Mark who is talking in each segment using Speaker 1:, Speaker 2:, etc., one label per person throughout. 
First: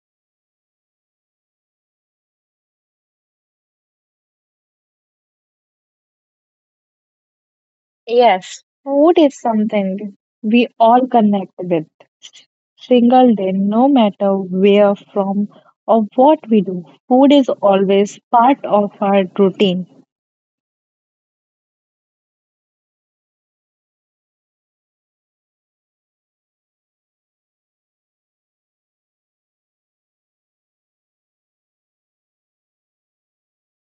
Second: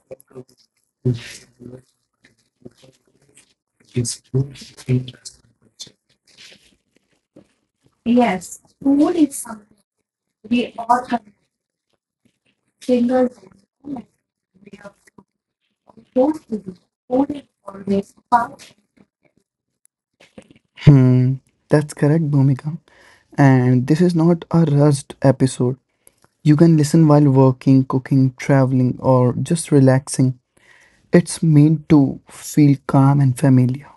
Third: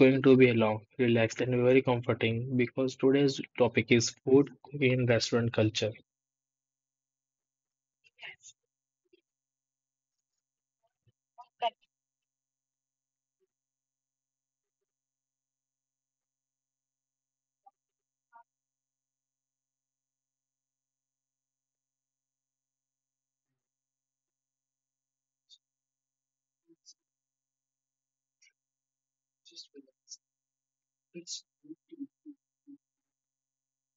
Speaker 1: going to be long, relaxed, and very comforting because today's topic is food, cooking, and restaurant culture.
Speaker 2: Yes, food is something we all connect with. Single day, no matter where from or what we do, food is always part of our routine.
Speaker 3: Hmm, that's correct, Bhumika. And this is not a rushed episode. You can listen while working, cooking, traveling, or just relaxing. It's meant to feel calm and familiar.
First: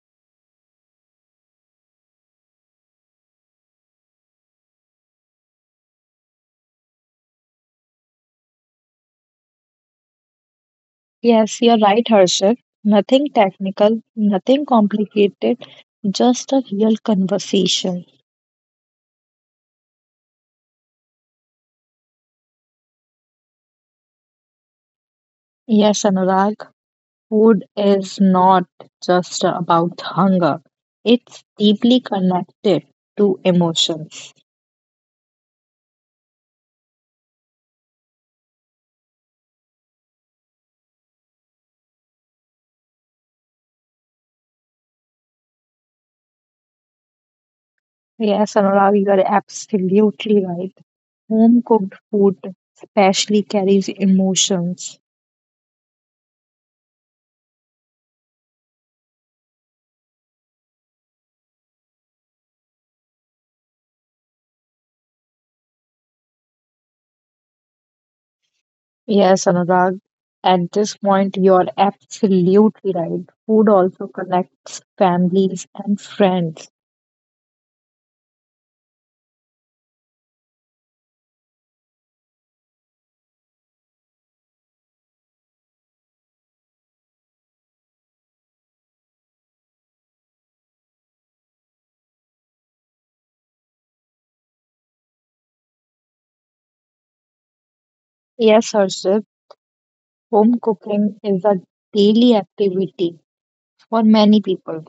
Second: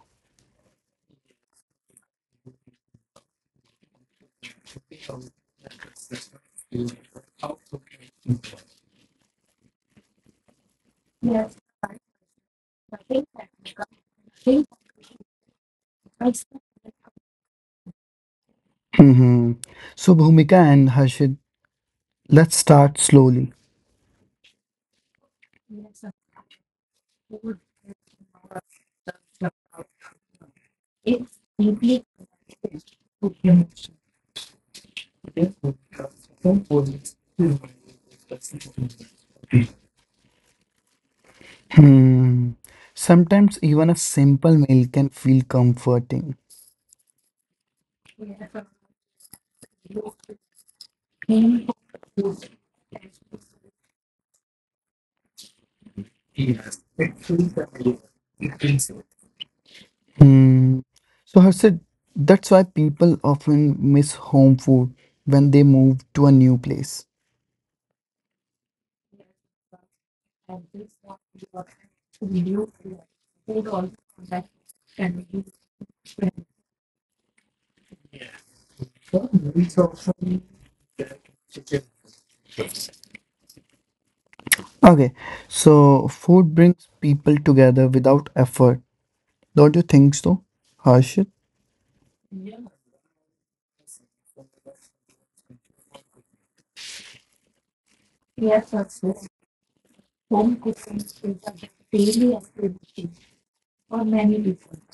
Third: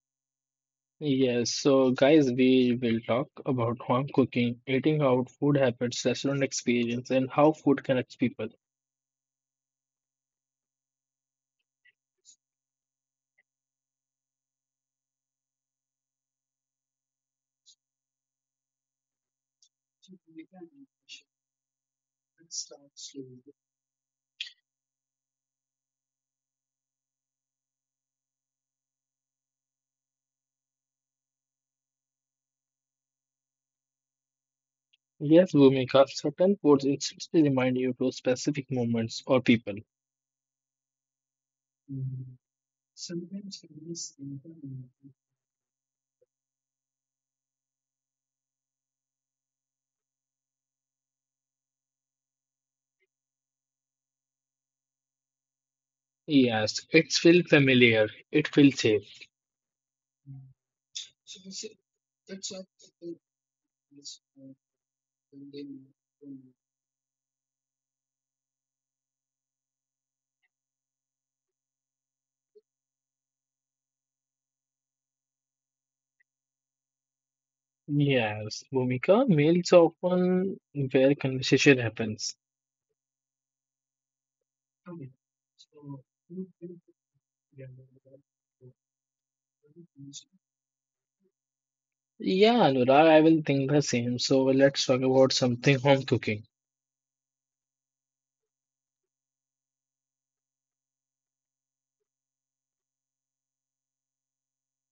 Speaker 1: Yes, so guys, we will talk about home cooking, eating out, food habits, restaurant experience, and how food connects people.
Speaker 2: Yes, you're right, Harshit. Nothing technical, nothing complicated, just a real conversation.
Speaker 3: hmm So, Bhumika and Harshit, let's start slowly.
Speaker 2: Yes, Anurag, food is not just about hunger, it's deeply connected to emotions.
Speaker 1: Yes, Bhumika, certain foods instantly remind you to specific moments or people.
Speaker 3: Hmm. Sometimes
Speaker 1: Sometimes I
Speaker 3: even a
Speaker 1: miss
Speaker 3: simple meal
Speaker 1: internet.
Speaker 3: can feel comforting.
Speaker 2: Yes, Anurag, you are absolutely right. Home cooked food especially carries emotions.
Speaker 1: Yes, it feels familiar. It feels safe.
Speaker 3: Hmm.
Speaker 1: So
Speaker 3: So,
Speaker 1: that's it.
Speaker 3: Harshit, that's
Speaker 1: That's
Speaker 3: why
Speaker 1: what people
Speaker 3: people often miss
Speaker 1: miss
Speaker 3: home food
Speaker 1: when
Speaker 3: when
Speaker 1: they
Speaker 3: they
Speaker 1: move
Speaker 3: move to
Speaker 1: to.
Speaker 3: a new place.
Speaker 2: Yes, Anurag, at this point, you're absolutely right. Food also connects families and friends.
Speaker 1: Yes, Bhumika, meals often where conversation happens. Okay.
Speaker 3: Okay,
Speaker 1: So
Speaker 3: so
Speaker 1: you
Speaker 3: food
Speaker 1: can
Speaker 3: brings
Speaker 1: put
Speaker 3: people
Speaker 1: together
Speaker 3: together
Speaker 1: that
Speaker 3: without
Speaker 1: for
Speaker 3: effort. Don't you
Speaker 1: very.
Speaker 3: think so, Harshit?
Speaker 1: Yeah, Anurag, I will think the same. So let's talk about something home cooking.
Speaker 2: Yes, Harshit, home cooking is a daily activity for many people.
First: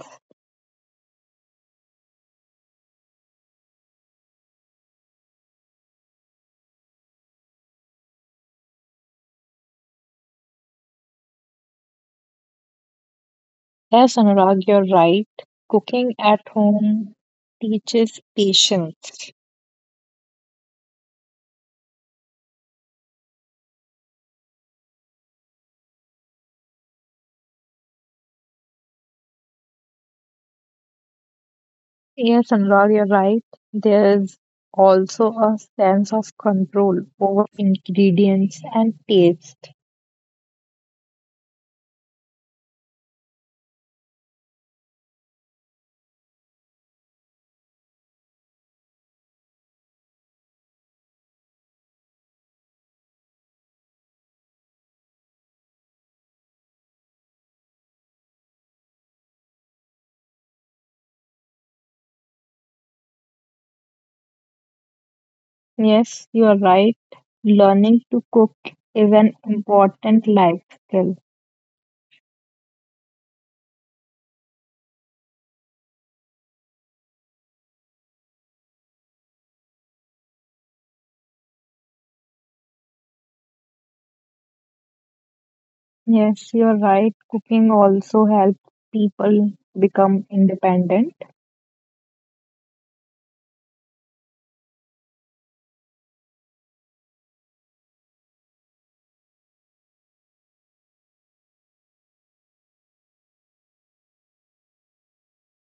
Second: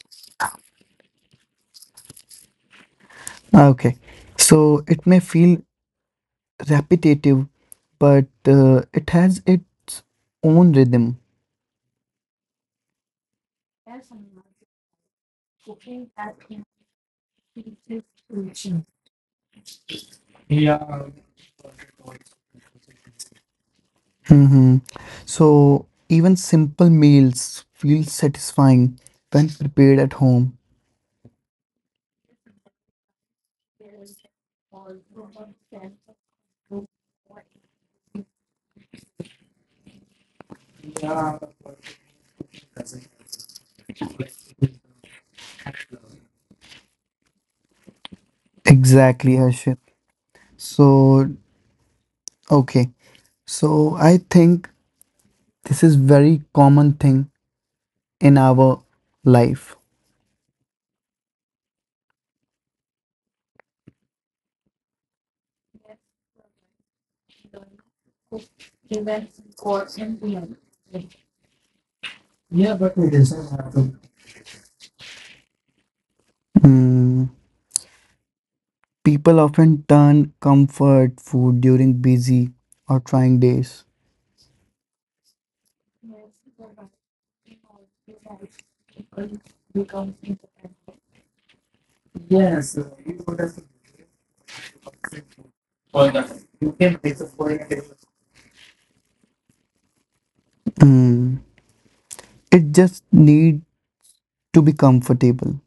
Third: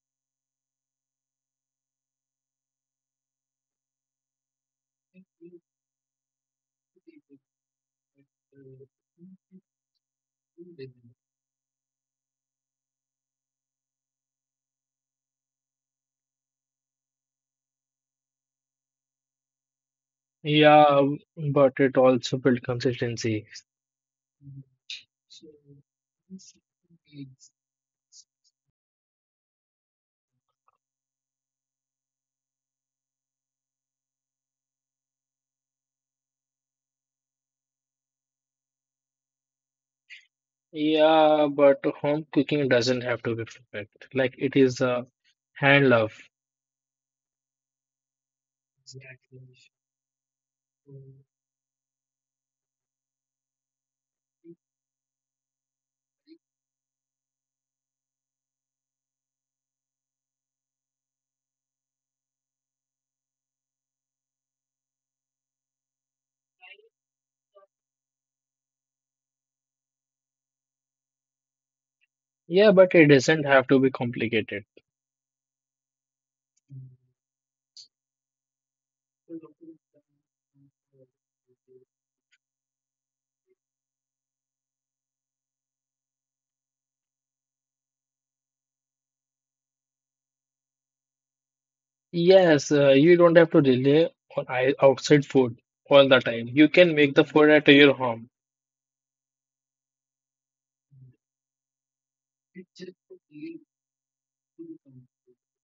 Speaker 3: Okay, so it may feel repetitive, but it has its own rhythm.
Speaker 2: Yes, Anurag, you're right. Cooking at home teaches patience.
Speaker 1: Yeah, but it also built consistency.
Speaker 3: hmm So even simple meals feel satisfying when prepared at home.
Speaker 2: Yes, Anurag, you're right. There is also a sense of control over ingredients and taste.
Speaker 1: Yeah, but home cooking doesn't have to be perfect. Like it is a hand love.
Speaker 3: Exactly, Harshit. So, okay, so I think this is very common thing in our life.
Speaker 2: Yes, you're right. Learning to cook is an important life skill.
Speaker 1: Yeah, but it doesn't have to be complicated.
Speaker 3: Hmm. People often turn comfort food during busy or trying days.
Speaker 2: Yes, you're right. Cooking also helps people become independent.
Speaker 1: Yes, you don't have to rely on outside food all the time. You can make the food at your home.
Speaker 3: Mm. It just need to be comfortable.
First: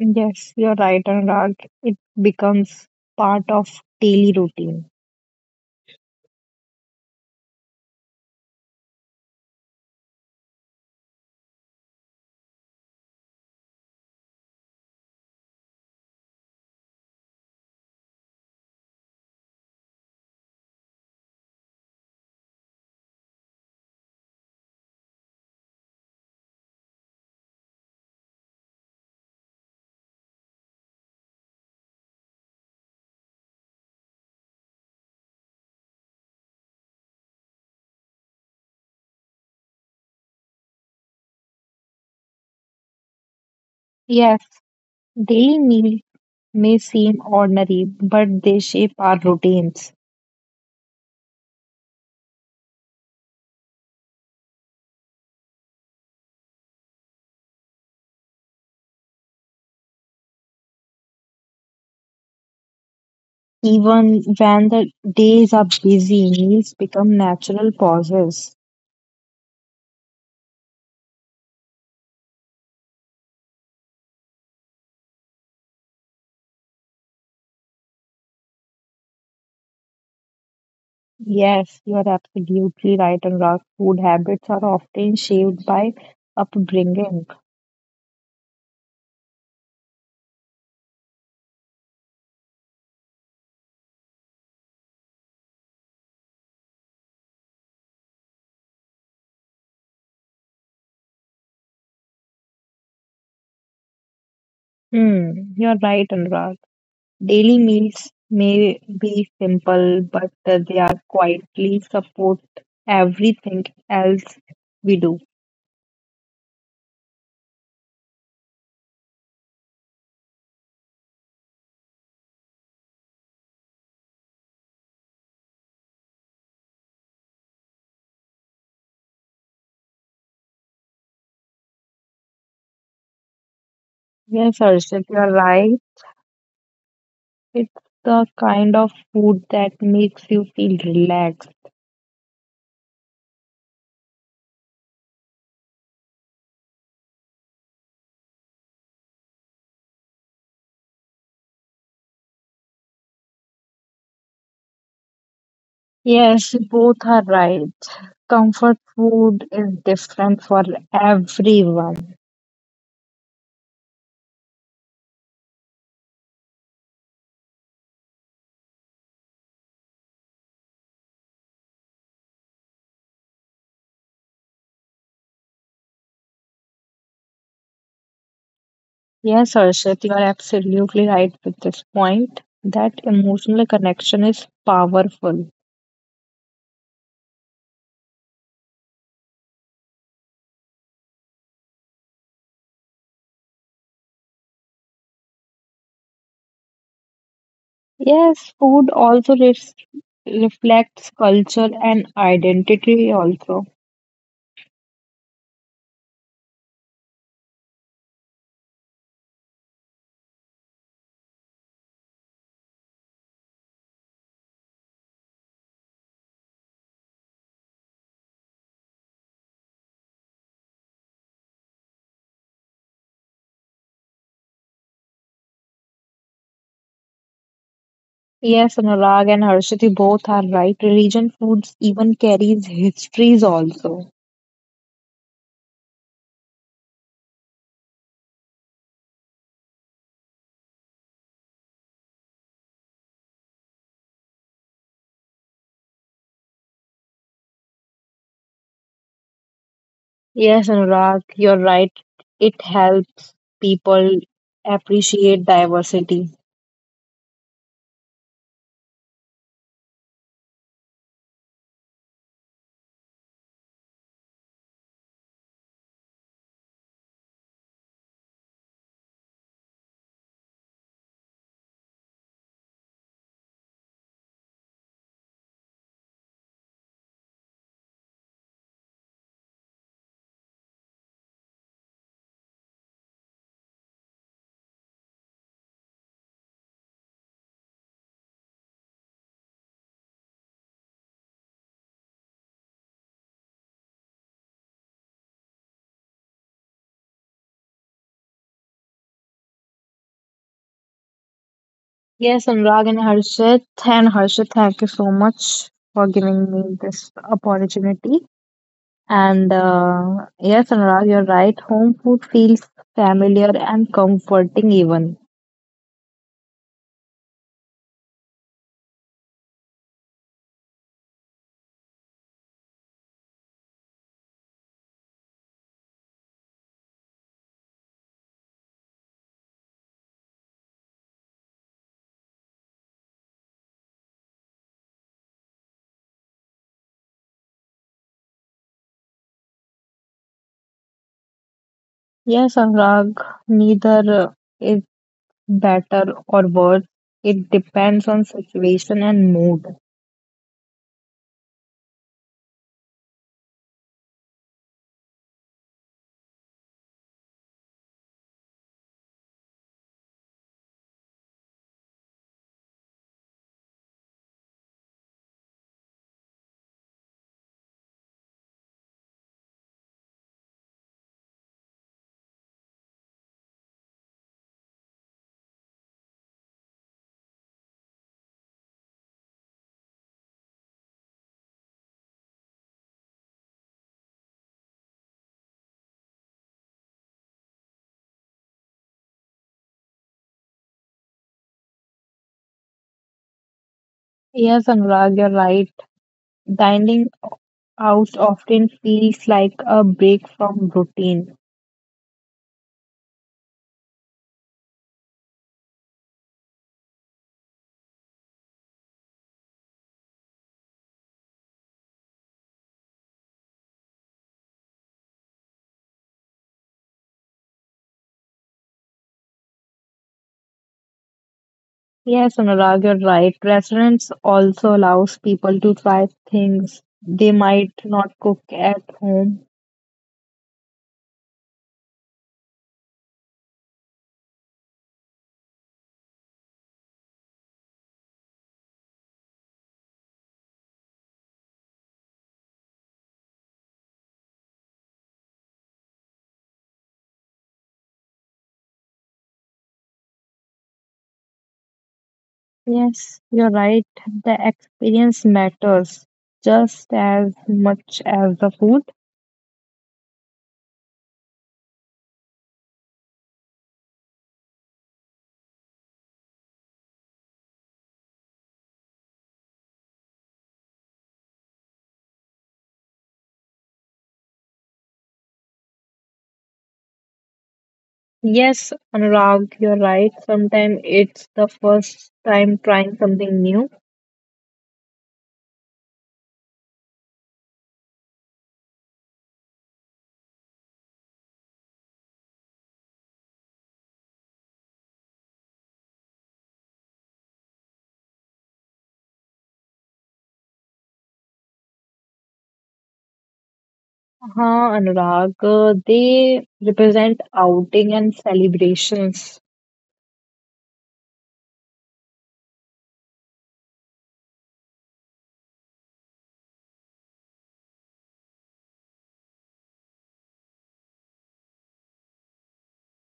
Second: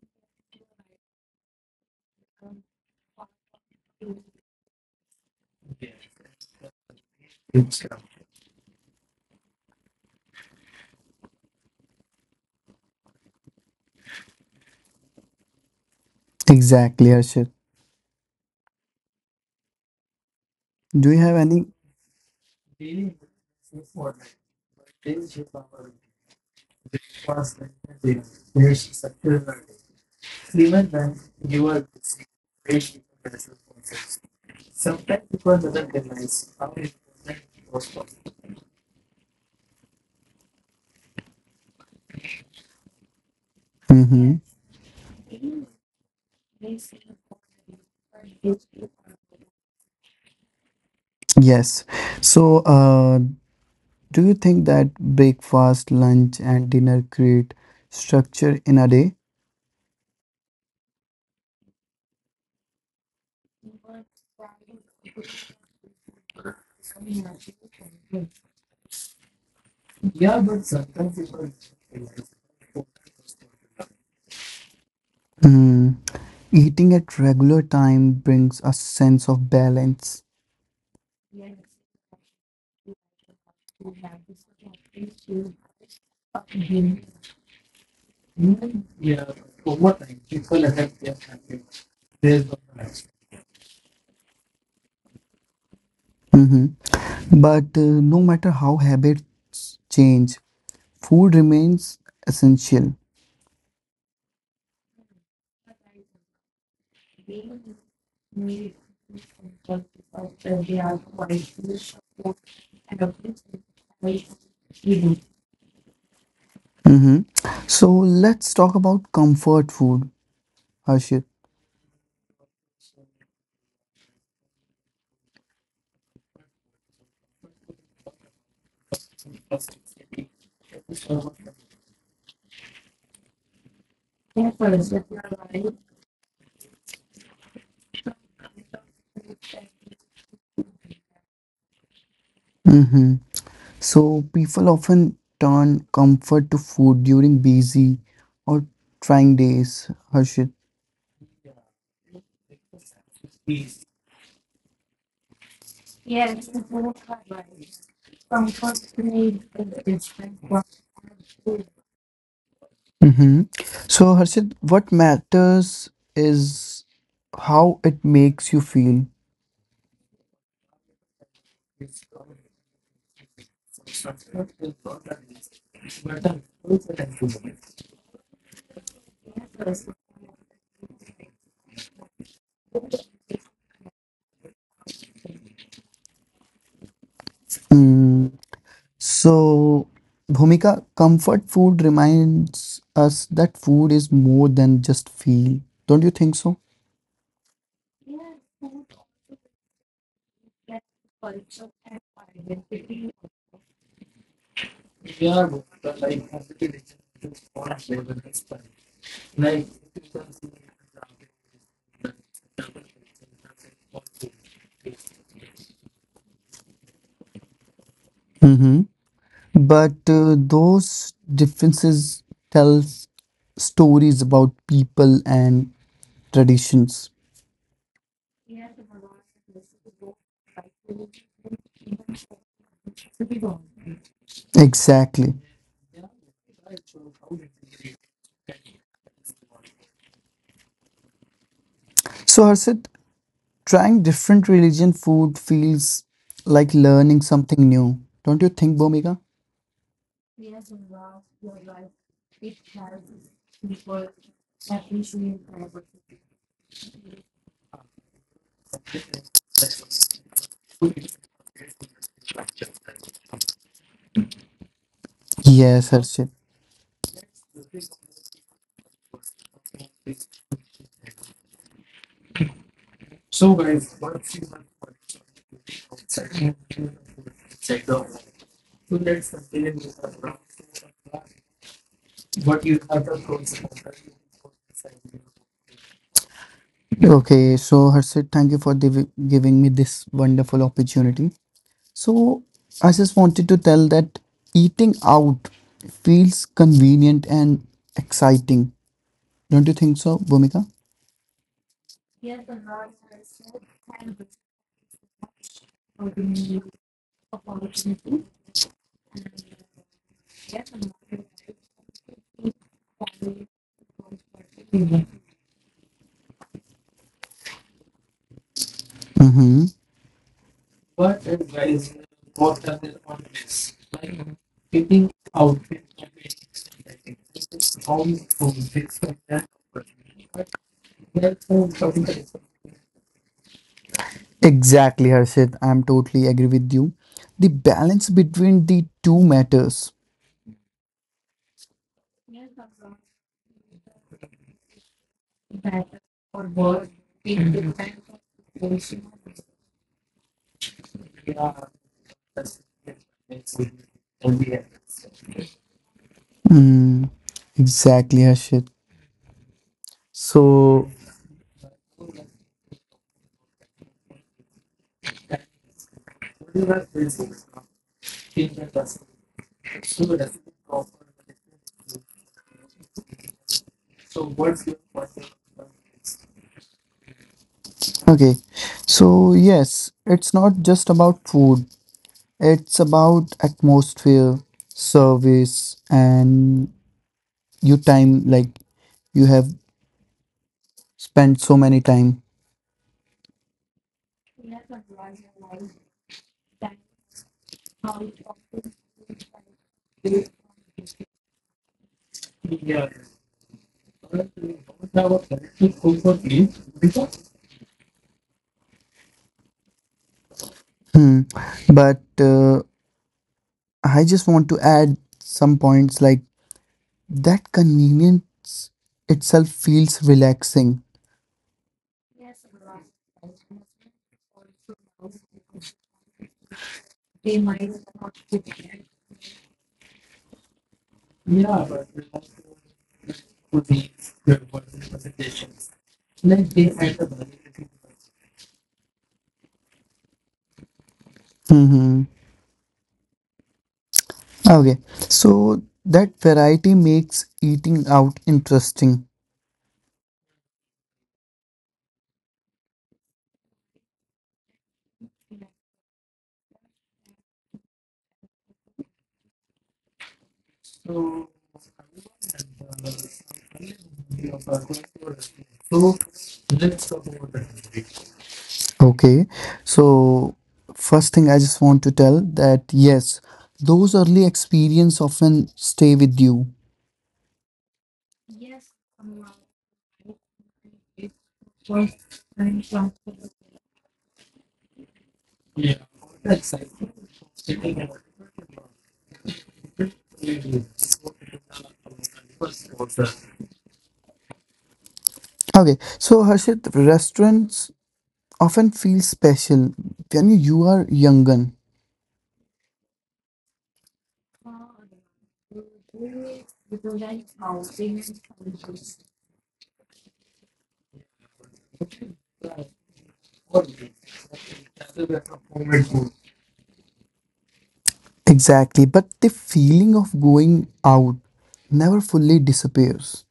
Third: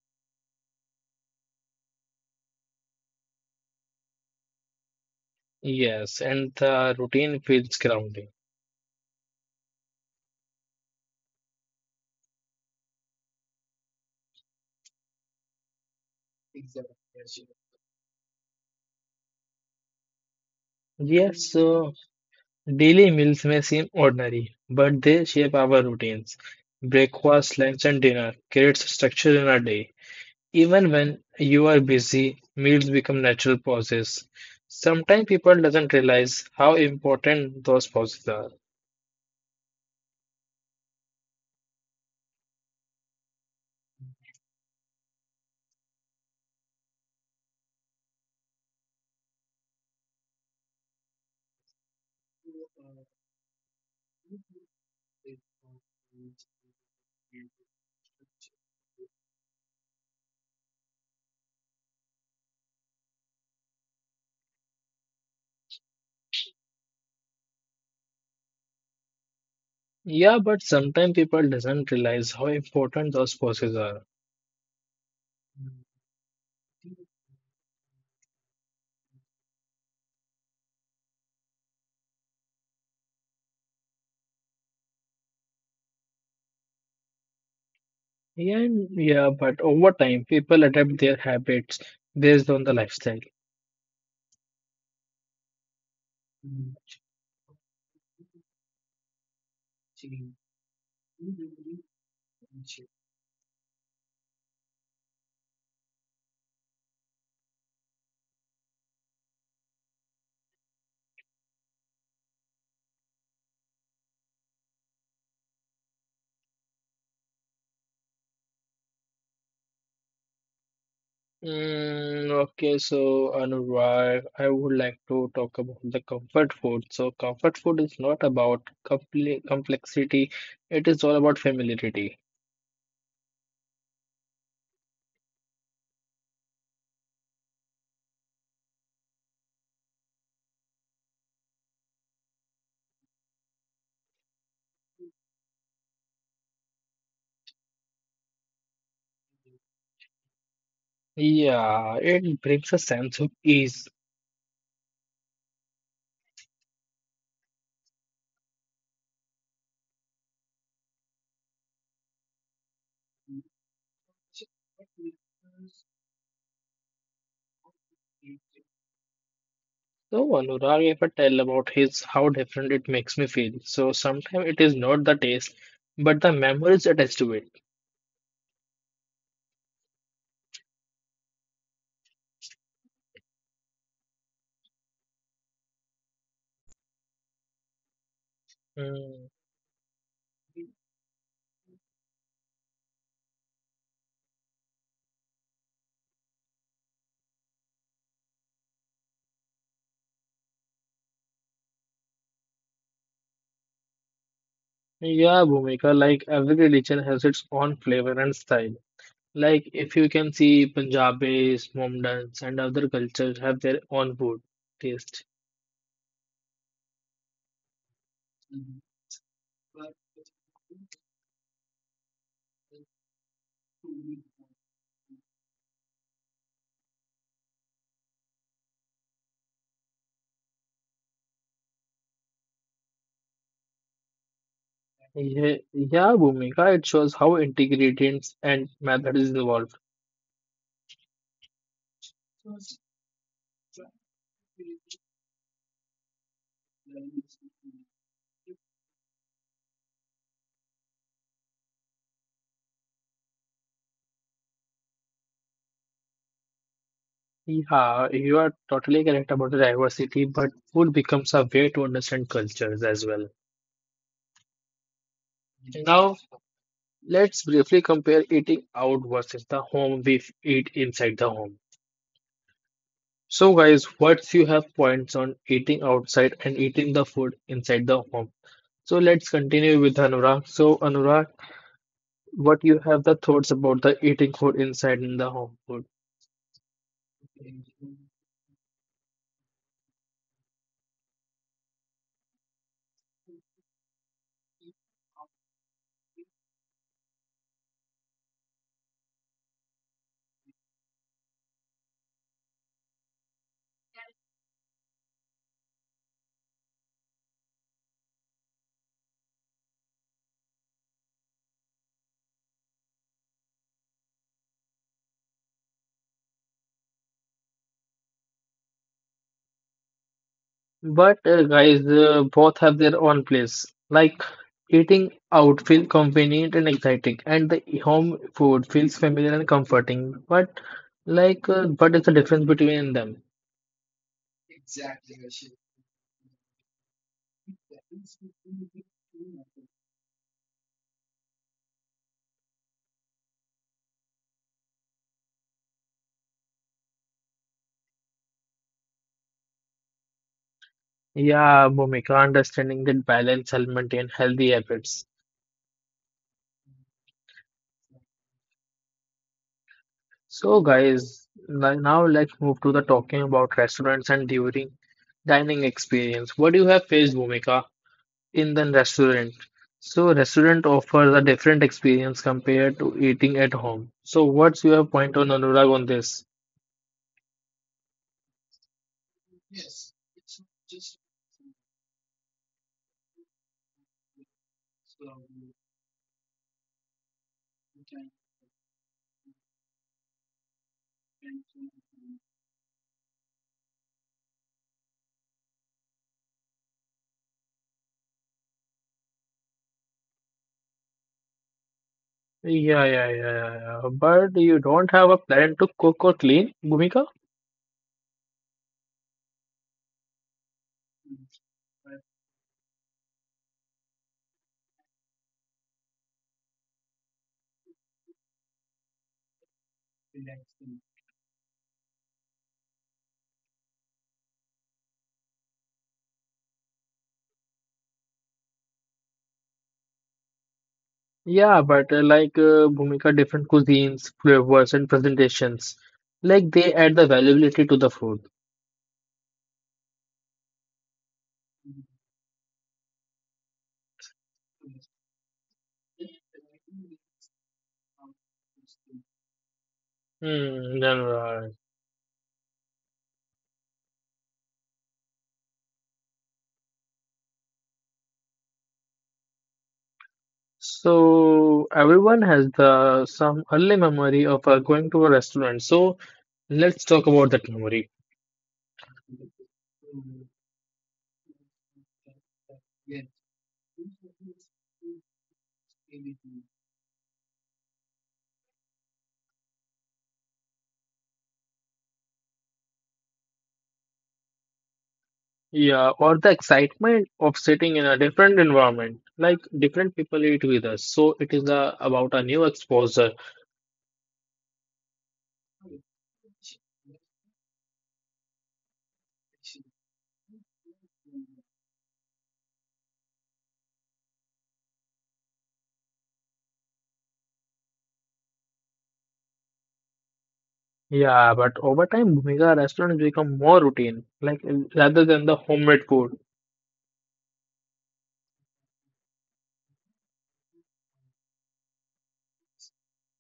Speaker 2: Yes, you're right, Anurag. It becomes part of daily routine.
Speaker 1: Yes, and the routine feels grounding.
Speaker 3: Exactly, Arshit. Do you have
Speaker 1: Yes,
Speaker 3: any?
Speaker 1: so daily meals may seem ordinary, but they shape our routines. Breakfast, lunch, and dinner creates structure in our day. Even when you are busy, meals become natural pauses. Sometimes people doesn't realize how important those pauses are.
Speaker 3: Hmm.
Speaker 2: Yes, daily meals may seem ordinary, but they shape our routines.
Speaker 3: Yes. So, do you think that breakfast, lunch, and dinner create structure in a day?
Speaker 2: Even when the days are busy, meals become natural pauses.
Speaker 1: Yeah, but sometimes people doesn't realize how important those pauses are.
Speaker 3: Mm. Eating at regular time brings a sense of balance.
Speaker 2: Yes, you are absolutely right, Anurag. Food habits are often shaped by upbringing.
Speaker 1: Yeah, yeah, but over time, people adapt their habits based on the lifestyle.
Speaker 3: hmm But no matter how habits change, food remains essential.
Speaker 2: Hmm, you're right, Anurag. Daily meals may be simple, but they are quietly support everything else we do.
Speaker 3: hmm So let's talk about comfort food, Harshit.
Speaker 1: Mm, okay, so Anurag, I would like to talk about the comfort food. So, comfort food is not about compli complexity, it is all about familiarity.
Speaker 2: Yes, Arshit, you're right. It's the kind of food that makes you feel relaxed.
Speaker 3: hmm So people often turn comfort to food during busy or trying days, Harshit.
Speaker 1: Yeah, it brings a sense of ease.
Speaker 2: Yes, both are right. Comfort food is different for everyone.
Speaker 3: hmm So, Harshit, what matters is how it makes you feel.
Speaker 1: So, Anurag, if I tell about his how different it makes me feel. So sometimes it is not the taste, but the memories attached to it.
Speaker 2: Yes, Arshit, you are absolutely right with this point that emotional connection is powerful.
Speaker 3: Mm.
Speaker 1: Mm.
Speaker 3: So, Bhumika, comfort food reminds us that food is more than just feel. Don't you think so?
Speaker 2: Yes, food also reflects culture and identity also.
Speaker 1: Yeah, Bhumika, like every religion has its own flavor and style. Like if you can see Punjabis, Mohammedans, and other cultures have their own food taste.
Speaker 3: hmm But those differences tell stories about people and traditions.
Speaker 2: Yes, Anurag and Harshit, you both are right. Religion foods even carries histories also.
Speaker 3: Exactly.
Speaker 1: Yeah, yeah, Bhumika, it shows how ingredients and methods is involved.
Speaker 3: So, Harshit, trying different religion food feels like learning something new. Don't you think, Bhumika?
Speaker 2: Yes, Anurag, you're right. It helps people appreciate diversity.
Speaker 1: Yeah, you are totally correct about the diversity, but food becomes a way to understand cultures as well.
Speaker 3: Yes,
Speaker 1: Now,
Speaker 3: Harshit.
Speaker 1: let's briefly compare eating out versus the home we eat inside the home. So, guys, what's you have points on eating outside and eating the food inside the home? So, let's continue with Anurag. So, Anurag, what you have the thoughts about the eating food inside and the home food?
Speaker 3: Okay, so Harshit, thank you for giving me this wonderful opportunity. So, I just wanted to tell that eating out feels convenient and exciting. Don't you think so, Bhumika?
Speaker 2: Yes, Anurag and Harshit. And Harshit, thank you so much for giving me this opportunity. And yes, Anurag, you're right. Home food feels familiar and comforting, even.
Speaker 3: Mm-hmm.
Speaker 1: But guys, both have their own place. Like eating out feels convenient and exciting, and the home food feels familiar and comforting. But like, but it's a difference between them.
Speaker 3: Exactly, Harshit. I'm totally agree with you. The balance between the two matters.
Speaker 2: Yes, Anurag, neither is better or worse. It depends on situation and mood.
Speaker 1: Yeah, Bhumika, understanding that balance help maintain healthy habits.
Speaker 3: Mm, exactly, Harshit.
Speaker 1: So,
Speaker 3: So,
Speaker 1: guys, now let's move to the talking about restaurants and during dining experience. What do you have faced, Bhumika? In the restaurant. So restaurant offers a different experience compared to eating at home. So what's your point on Anurag on this?
Speaker 3: okay. So, yes, it's not just about food, it's about atmosphere, service, and you time. Like, you have spent so many time.
Speaker 2: Yes, Anurag, you're right. Dining out often feels like a break from routine.
Speaker 1: Yeah, yeah, yeah, yeah, yeah. But you don't have a plan to cook or clean, Bhumika?
Speaker 3: Hmm. But I just want to add some points like that convenience itself feels relaxing.
Speaker 2: Yes, Anurag, you're right. Restaurants also allows people to try things they might not cook at home.
Speaker 1: Yeah, but like Bhumika, different cuisines, flavors, and presentations, like they add the valuability to the food.
Speaker 3: Hmm. Okay. So that variety makes eating out interesting.
Speaker 1: Hmm.
Speaker 2: Yes, you're right. The experience matters just as much as the food.
Speaker 1: So everyone has the some early memory of going to a restaurant. So let's talk about that memory.
Speaker 3: Okay. So first thing I just want to tell that yes, those early experience often stay with you.
Speaker 2: Yes, Anurag, you're right. Sometimes it's the first time trying something new.
Speaker 1: Yeah, or the excitement of sitting in a different environment, like different people eat with us. So it is about a new exposure.
Speaker 3: Okay. So Harshit, restaurants often feel special when you are younger.
Speaker 2: Huh, Anurag, they represent outing and celebrations.
Speaker 1: Yeah, but over time, Bhumika restaurants become more routine, like rather than the homemade food.
Speaker 3: Exactly. But the feeling of going out never fully disappears.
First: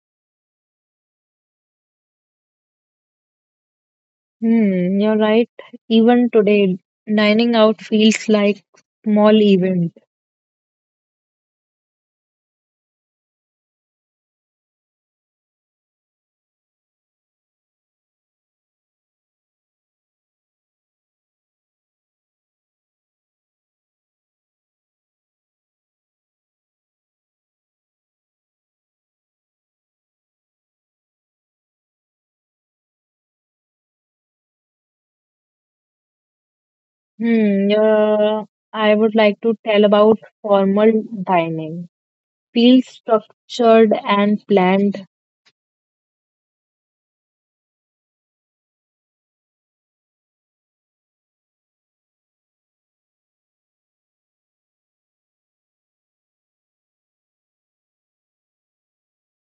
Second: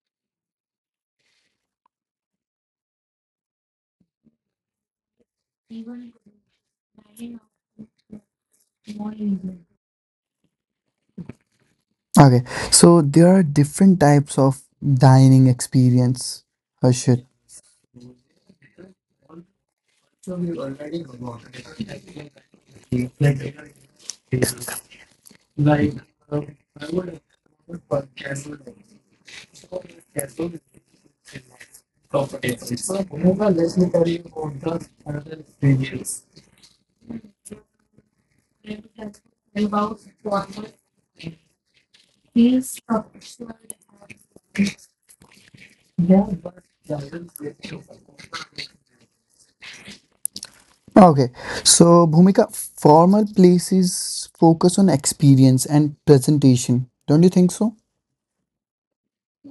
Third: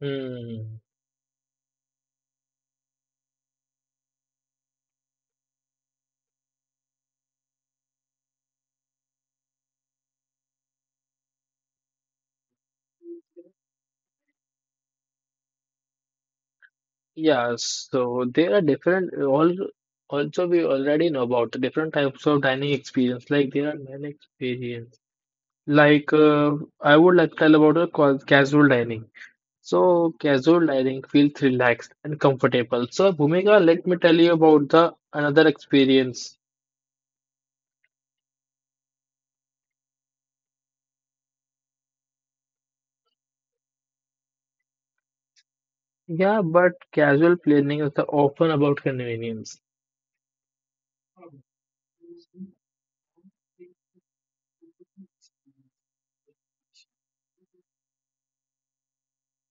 Speaker 1: Hmm.
Speaker 2: Hmm, you're right. Even today, dining out feels like small event.
Speaker 3: Okay, so there are different types of dining experience, Harshit.
Speaker 1: Yeah, so there are different all. Also, we already know about the different types of dining experience. Like there are many experiences. Like, I would like to tell about a casual dining. So, casual dining feels relaxed and comfortable. So, Bhumika, let me tell you about the another experience.
Speaker 2: Hmm, yeah, I would like to tell about formal dining. Feels structured and planned.
Speaker 1: Yeah, but casual planning is often about convenience.
Speaker 3: Okay, so Bhumika, formal places focus on experience and presentation. Don't you think so?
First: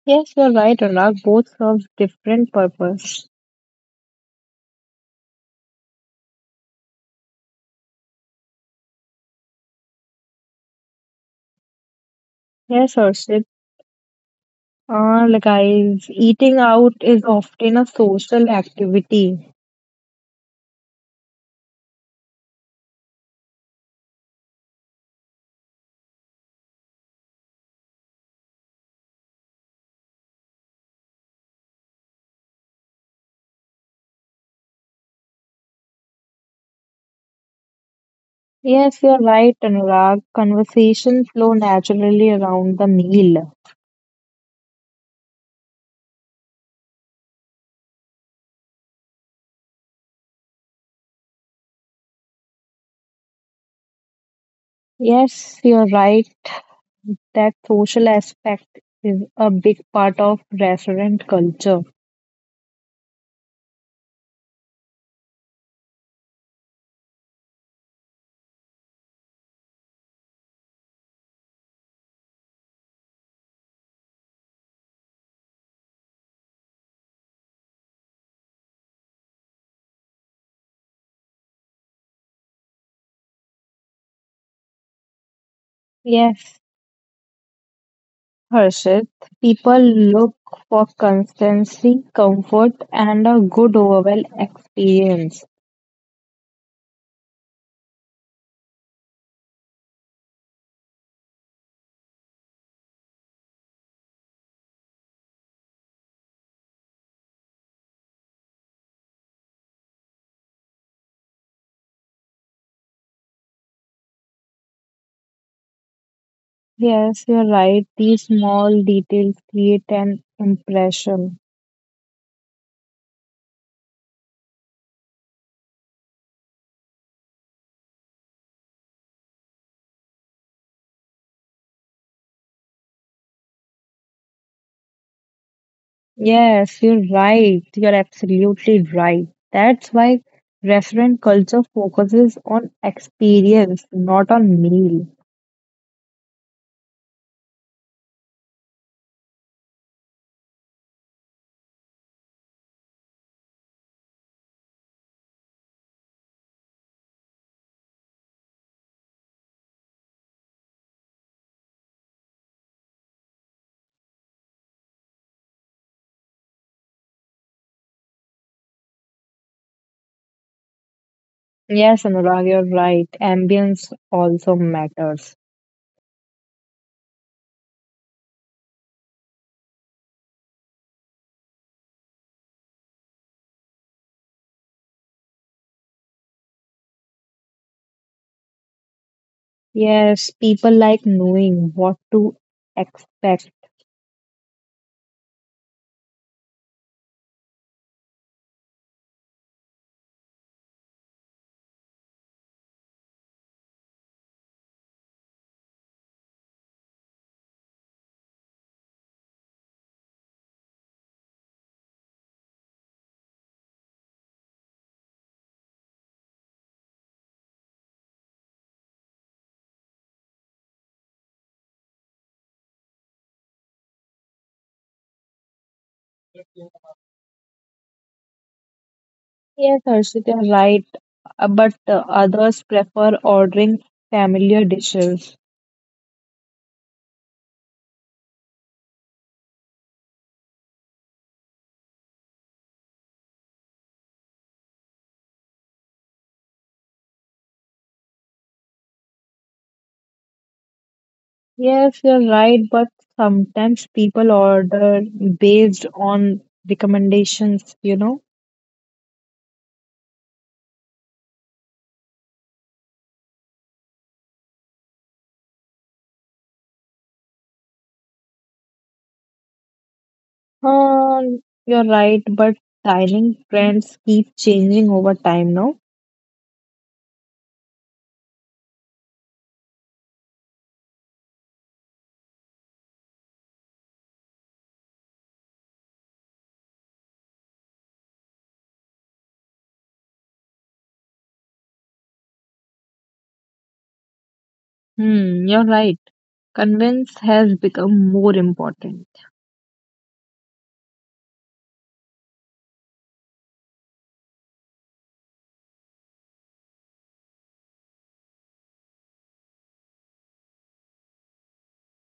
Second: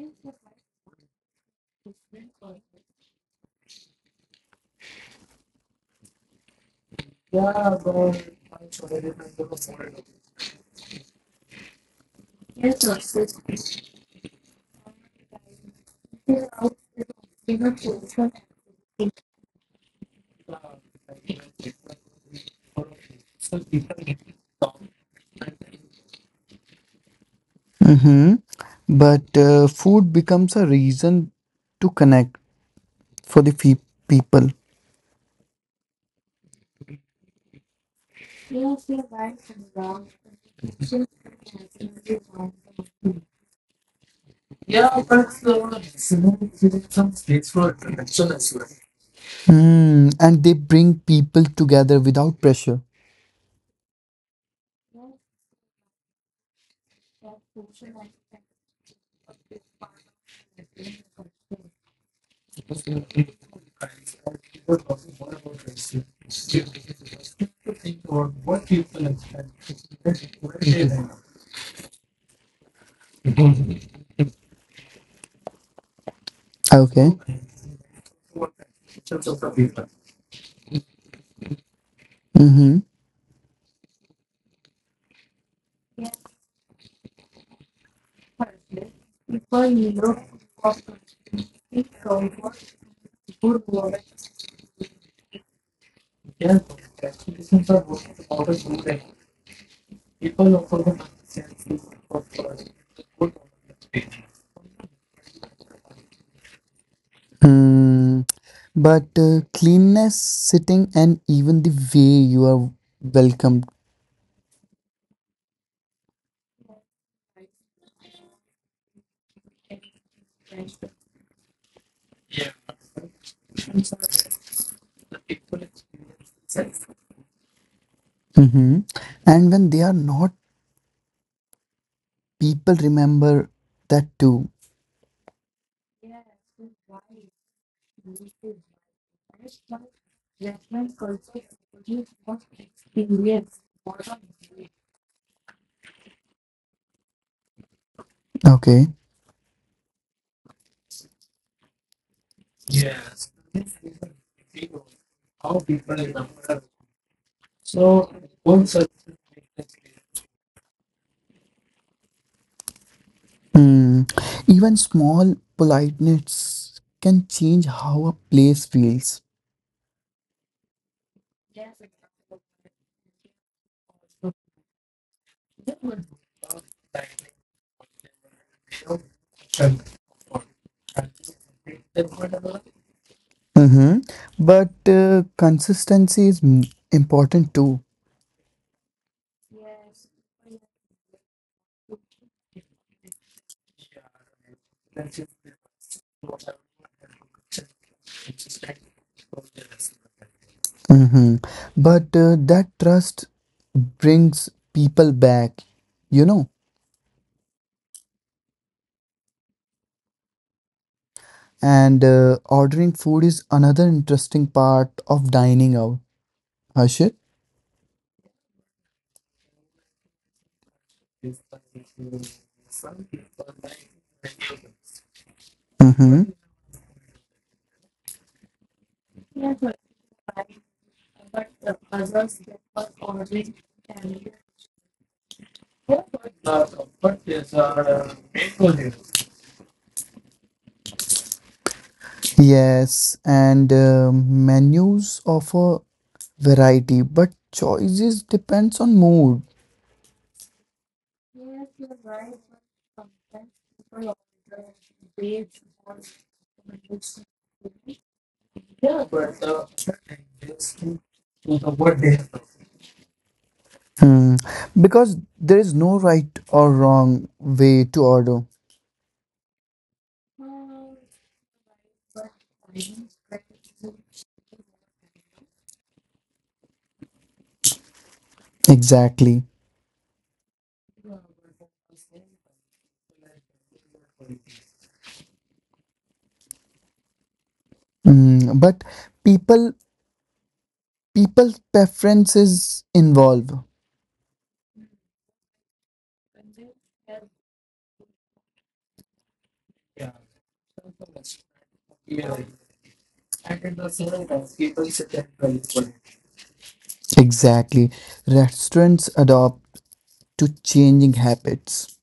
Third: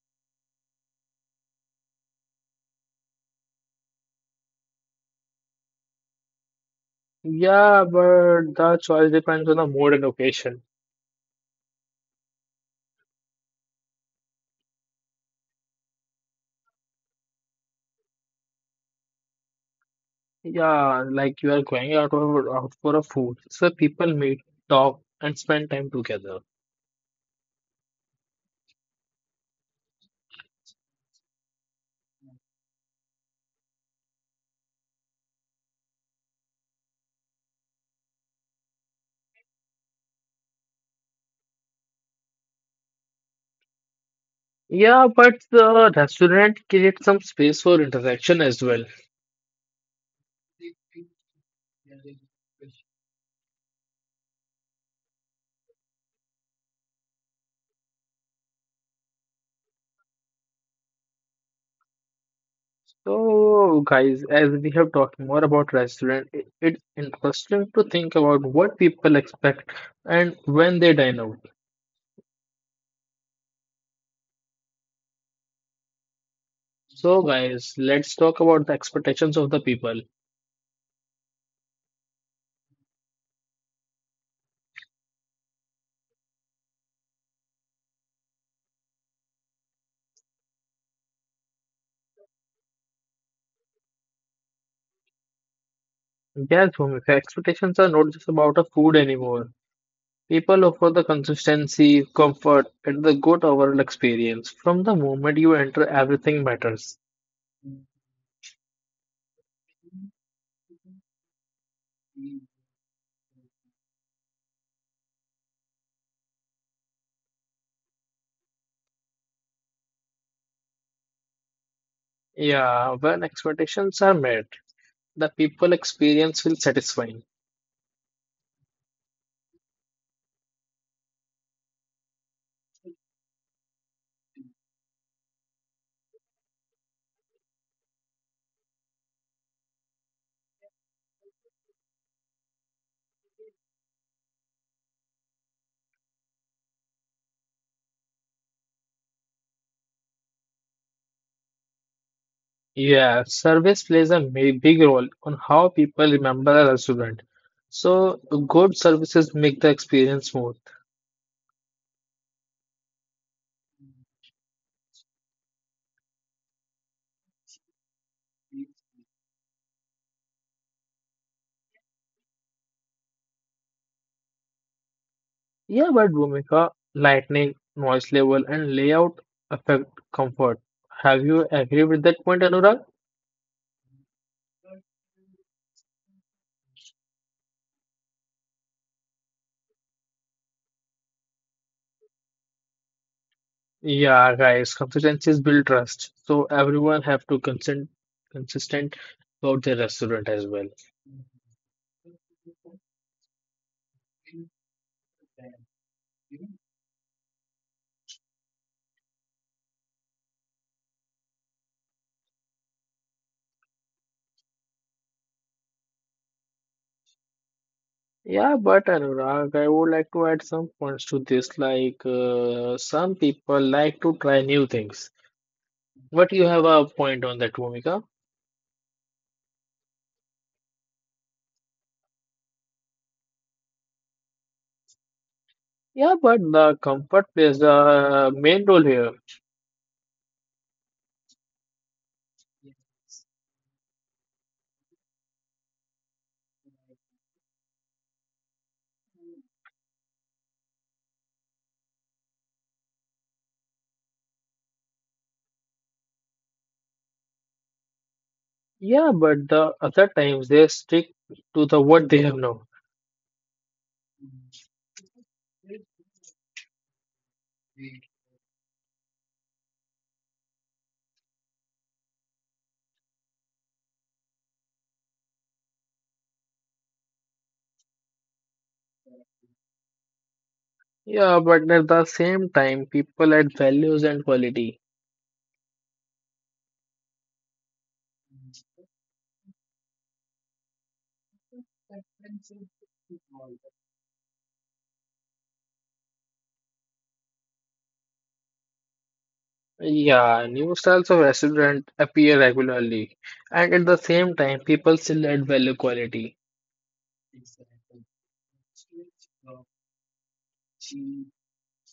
Speaker 2: Yes, you're right, Anurag. Both serve different purpose.
Speaker 1: Yeah, but the choice depends on the mood and occasion.
Speaker 2: Yes, Arshit. Ah, guys, eating out is often a social activity.
Speaker 1: Yeah, like you are going out for, out for a food. So, people meet, talk, and spend time together.
Speaker 3: Mm-hmm. But food becomes a reason to connect for the people.
Speaker 2: Yes, you're right, Anurag. Conversation flow naturally around the meal.
Speaker 1: Yeah, but the restaurant creates some space for interaction as well.
Speaker 3: Mm, and they bring people together without pressure.
Speaker 2: Yes, you're right. That social aspect is a big part of restaurant culture.
Speaker 1: So, guys, as we have talked more about restaurant, it's interesting to think about what people expect and when they dine out.
Speaker 3: Okay.
Speaker 1: So, guys, let's talk about the expectations of the people.
Speaker 3: Mm-hmm.
Speaker 2: Yes, Harshit, people look for consistency, comfort, and a good overall experience.
Speaker 1: Yes, Bhumika, expectations are not just about a food anymore. People look for the consistency, comfort, and the good overall experience. From the moment you enter, everything matters.
Speaker 3: Hmm. But cleanness, sitting, and even the way you are welcomed.
Speaker 2: Yes, you're right. These small details create an impression.
Speaker 1: Yeah, when expectations are met, the people experience feels satisfying.
Speaker 3: hmm And when they are not, people remember that too.
Speaker 2: Yes, you're right. You're absolutely right. That's why restaurant culture focuses on experience, not on meal.
Speaker 3: Okay.
Speaker 1: Yeah, service plays a big role on how people remember a restaurant. So good services make the experience smooth.
Speaker 3: Hmm. Even small politeness can change how a place feels.
Speaker 2: Yes, Anurag, you're right. Ambience also matters.
Speaker 1: Yeah, but Bhumika, lighting, noise level, and layout affect comfort. Have you agree with that point, Anurag?
Speaker 3: Mm-hmm. But consistency is important too.
Speaker 2: Yes, people like knowing what to expect.
Speaker 1: Yeah, guys, consistencies build trust. So everyone have to consent consistent about their restaurant as well.
Speaker 3: Mm-hmm. But that trust brings people back, you know. And ordering food is another interesting part of dining out, Harshit.
Speaker 1: Yeah, but Anurag, I would like to add some points to this. Like, some people like to try new things.
Speaker 3: Mm-hmm.
Speaker 1: But you have a point on that, Bhumika.
Speaker 2: Yes, Arshit, you're right. But others prefer ordering familiar dishes.
Speaker 1: Yeah, but the comfort plays the main role here.
Speaker 3: Yes, and menus offer variety, but choices depends on mood.
Speaker 2: Yes, you're right. But sometimes people order based on recommendations, you know.
Speaker 1: Yeah, but the other times they stick to the what they have now.
Speaker 3: Hmm. Because there is no right or wrong way to order.
Speaker 2: Um, you're right. But dining trends keep changing over time now.
Speaker 3: Exactly.
Speaker 1: Yeah, but at the same time, people add values and quality.
Speaker 3: Mm, but people people preferences involve.
Speaker 2: Hmm, you're right. Convenience has become more important.
Speaker 1: Yeah, new styles of restaurant appear regularly, and at the same time, people still add value quality.
Speaker 3: Exactly. Restaurants adopt to changing habits.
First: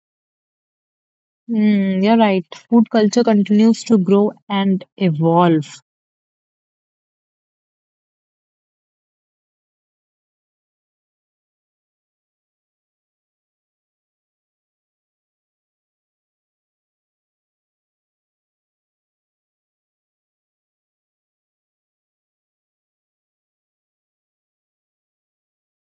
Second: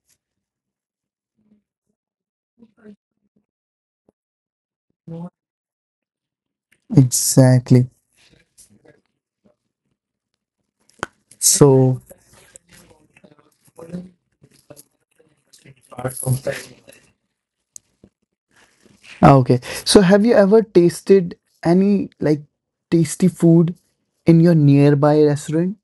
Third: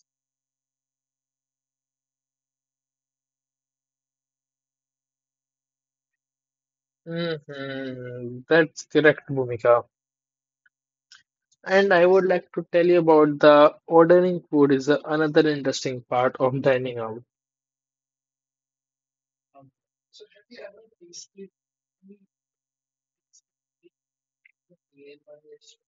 Speaker 2: Hmm, you're right. Food culture continues to grow and evolve.
Speaker 3: Exactly.
Speaker 1: Hmm. That's correct, Bhumika. And
Speaker 3: So,
Speaker 1: I would like to tell you about the ordering food is another interesting part of dining out.
Speaker 3: ah, okay. So, have you ever tasted any like tasty food in your nearby restaurant?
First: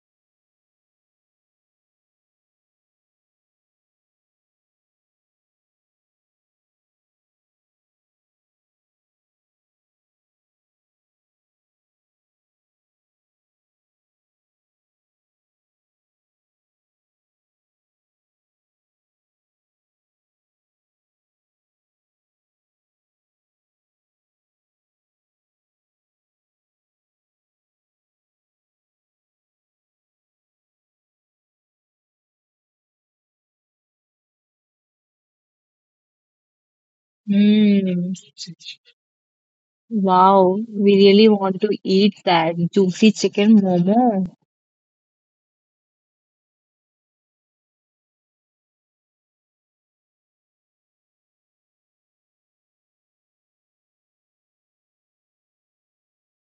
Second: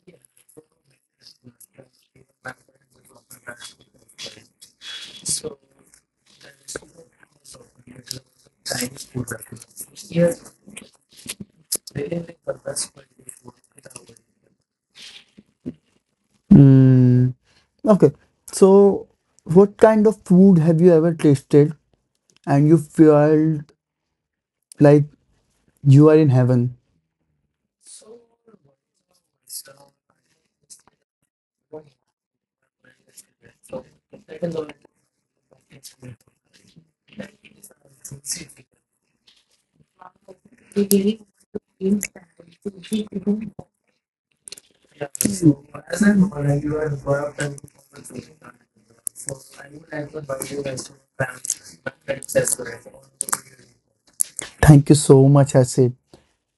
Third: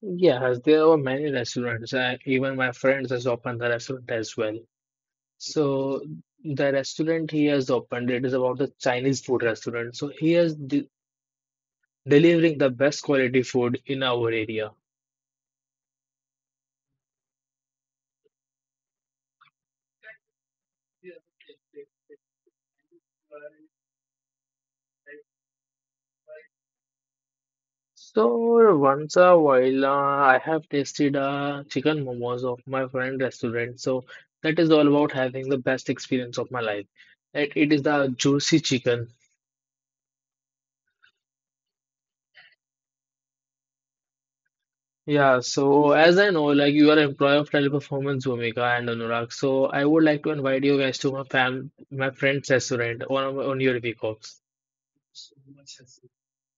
Speaker 1: Yes, there are many restaurants. Even my friends has opened the restaurant as well. So the restaurant he has opened, it is about the Chinese food restaurant. So he is de delivering the best quality food in our area.
Speaker 3: Mm, okay. So, what kind of food have you ever tasted and you felt like you are in heaven?
Speaker 1: So once a while, I have tasted chicken momos of my friend restaurant. So that is all about having the best experience of my life. It is the
Speaker 2: Hmm.
Speaker 1: juicy chicken.
Speaker 2: Wow, we really want to eat that juicy chicken momo.
Speaker 1: Yeah. So as I know, like you are employee of Teleperformance Bhumika and Anurag. So I would like to invite you guys to my my friend's restaurant on your week offs.
Speaker 3: Thank you so much, Asit.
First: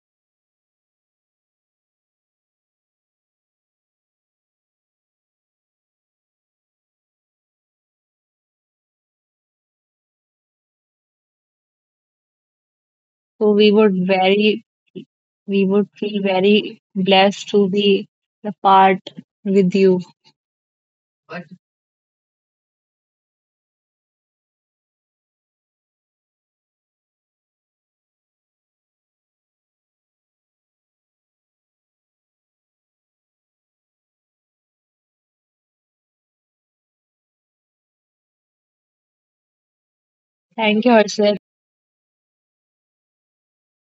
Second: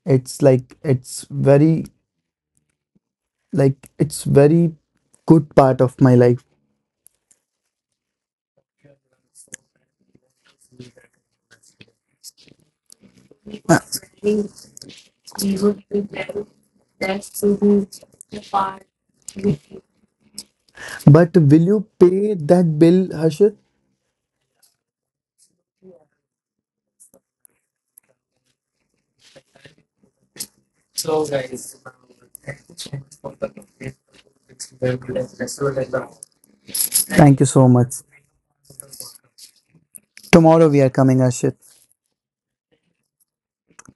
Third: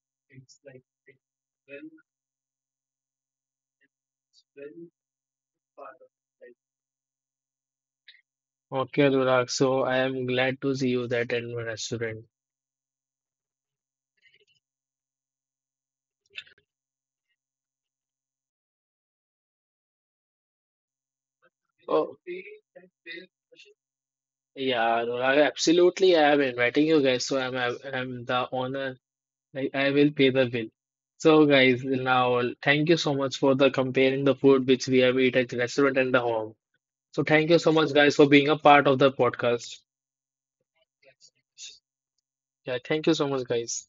Speaker 3: It's like it's very like it's very good part of my life.
Speaker 1: Okay, Anurag. So I am glad to see you that in my restaurant.
Speaker 2: So we
Speaker 3: Uh,
Speaker 2: would very, we would feel very blessed to be the part with you.
Speaker 3: But will you
Speaker 1: Oh.
Speaker 3: pay that bill, Harshit?
Speaker 1: Yeah, Anurag, absolutely. I am inviting you guys, so I'm the owner. I will pay the bill. So guys, now thank you so much for the comparing the food which we have eat at the restaurant and the home. So
Speaker 3: Thank you
Speaker 1: thank you
Speaker 3: so
Speaker 1: so
Speaker 3: much.
Speaker 1: much guys for being a part of the podcast.
Speaker 3: Tomorrow we
Speaker 2: Thank
Speaker 3: are
Speaker 2: you,
Speaker 3: coming,
Speaker 2: Harshit.
Speaker 3: Ashit.
Speaker 1: Yeah, thank you so much guys.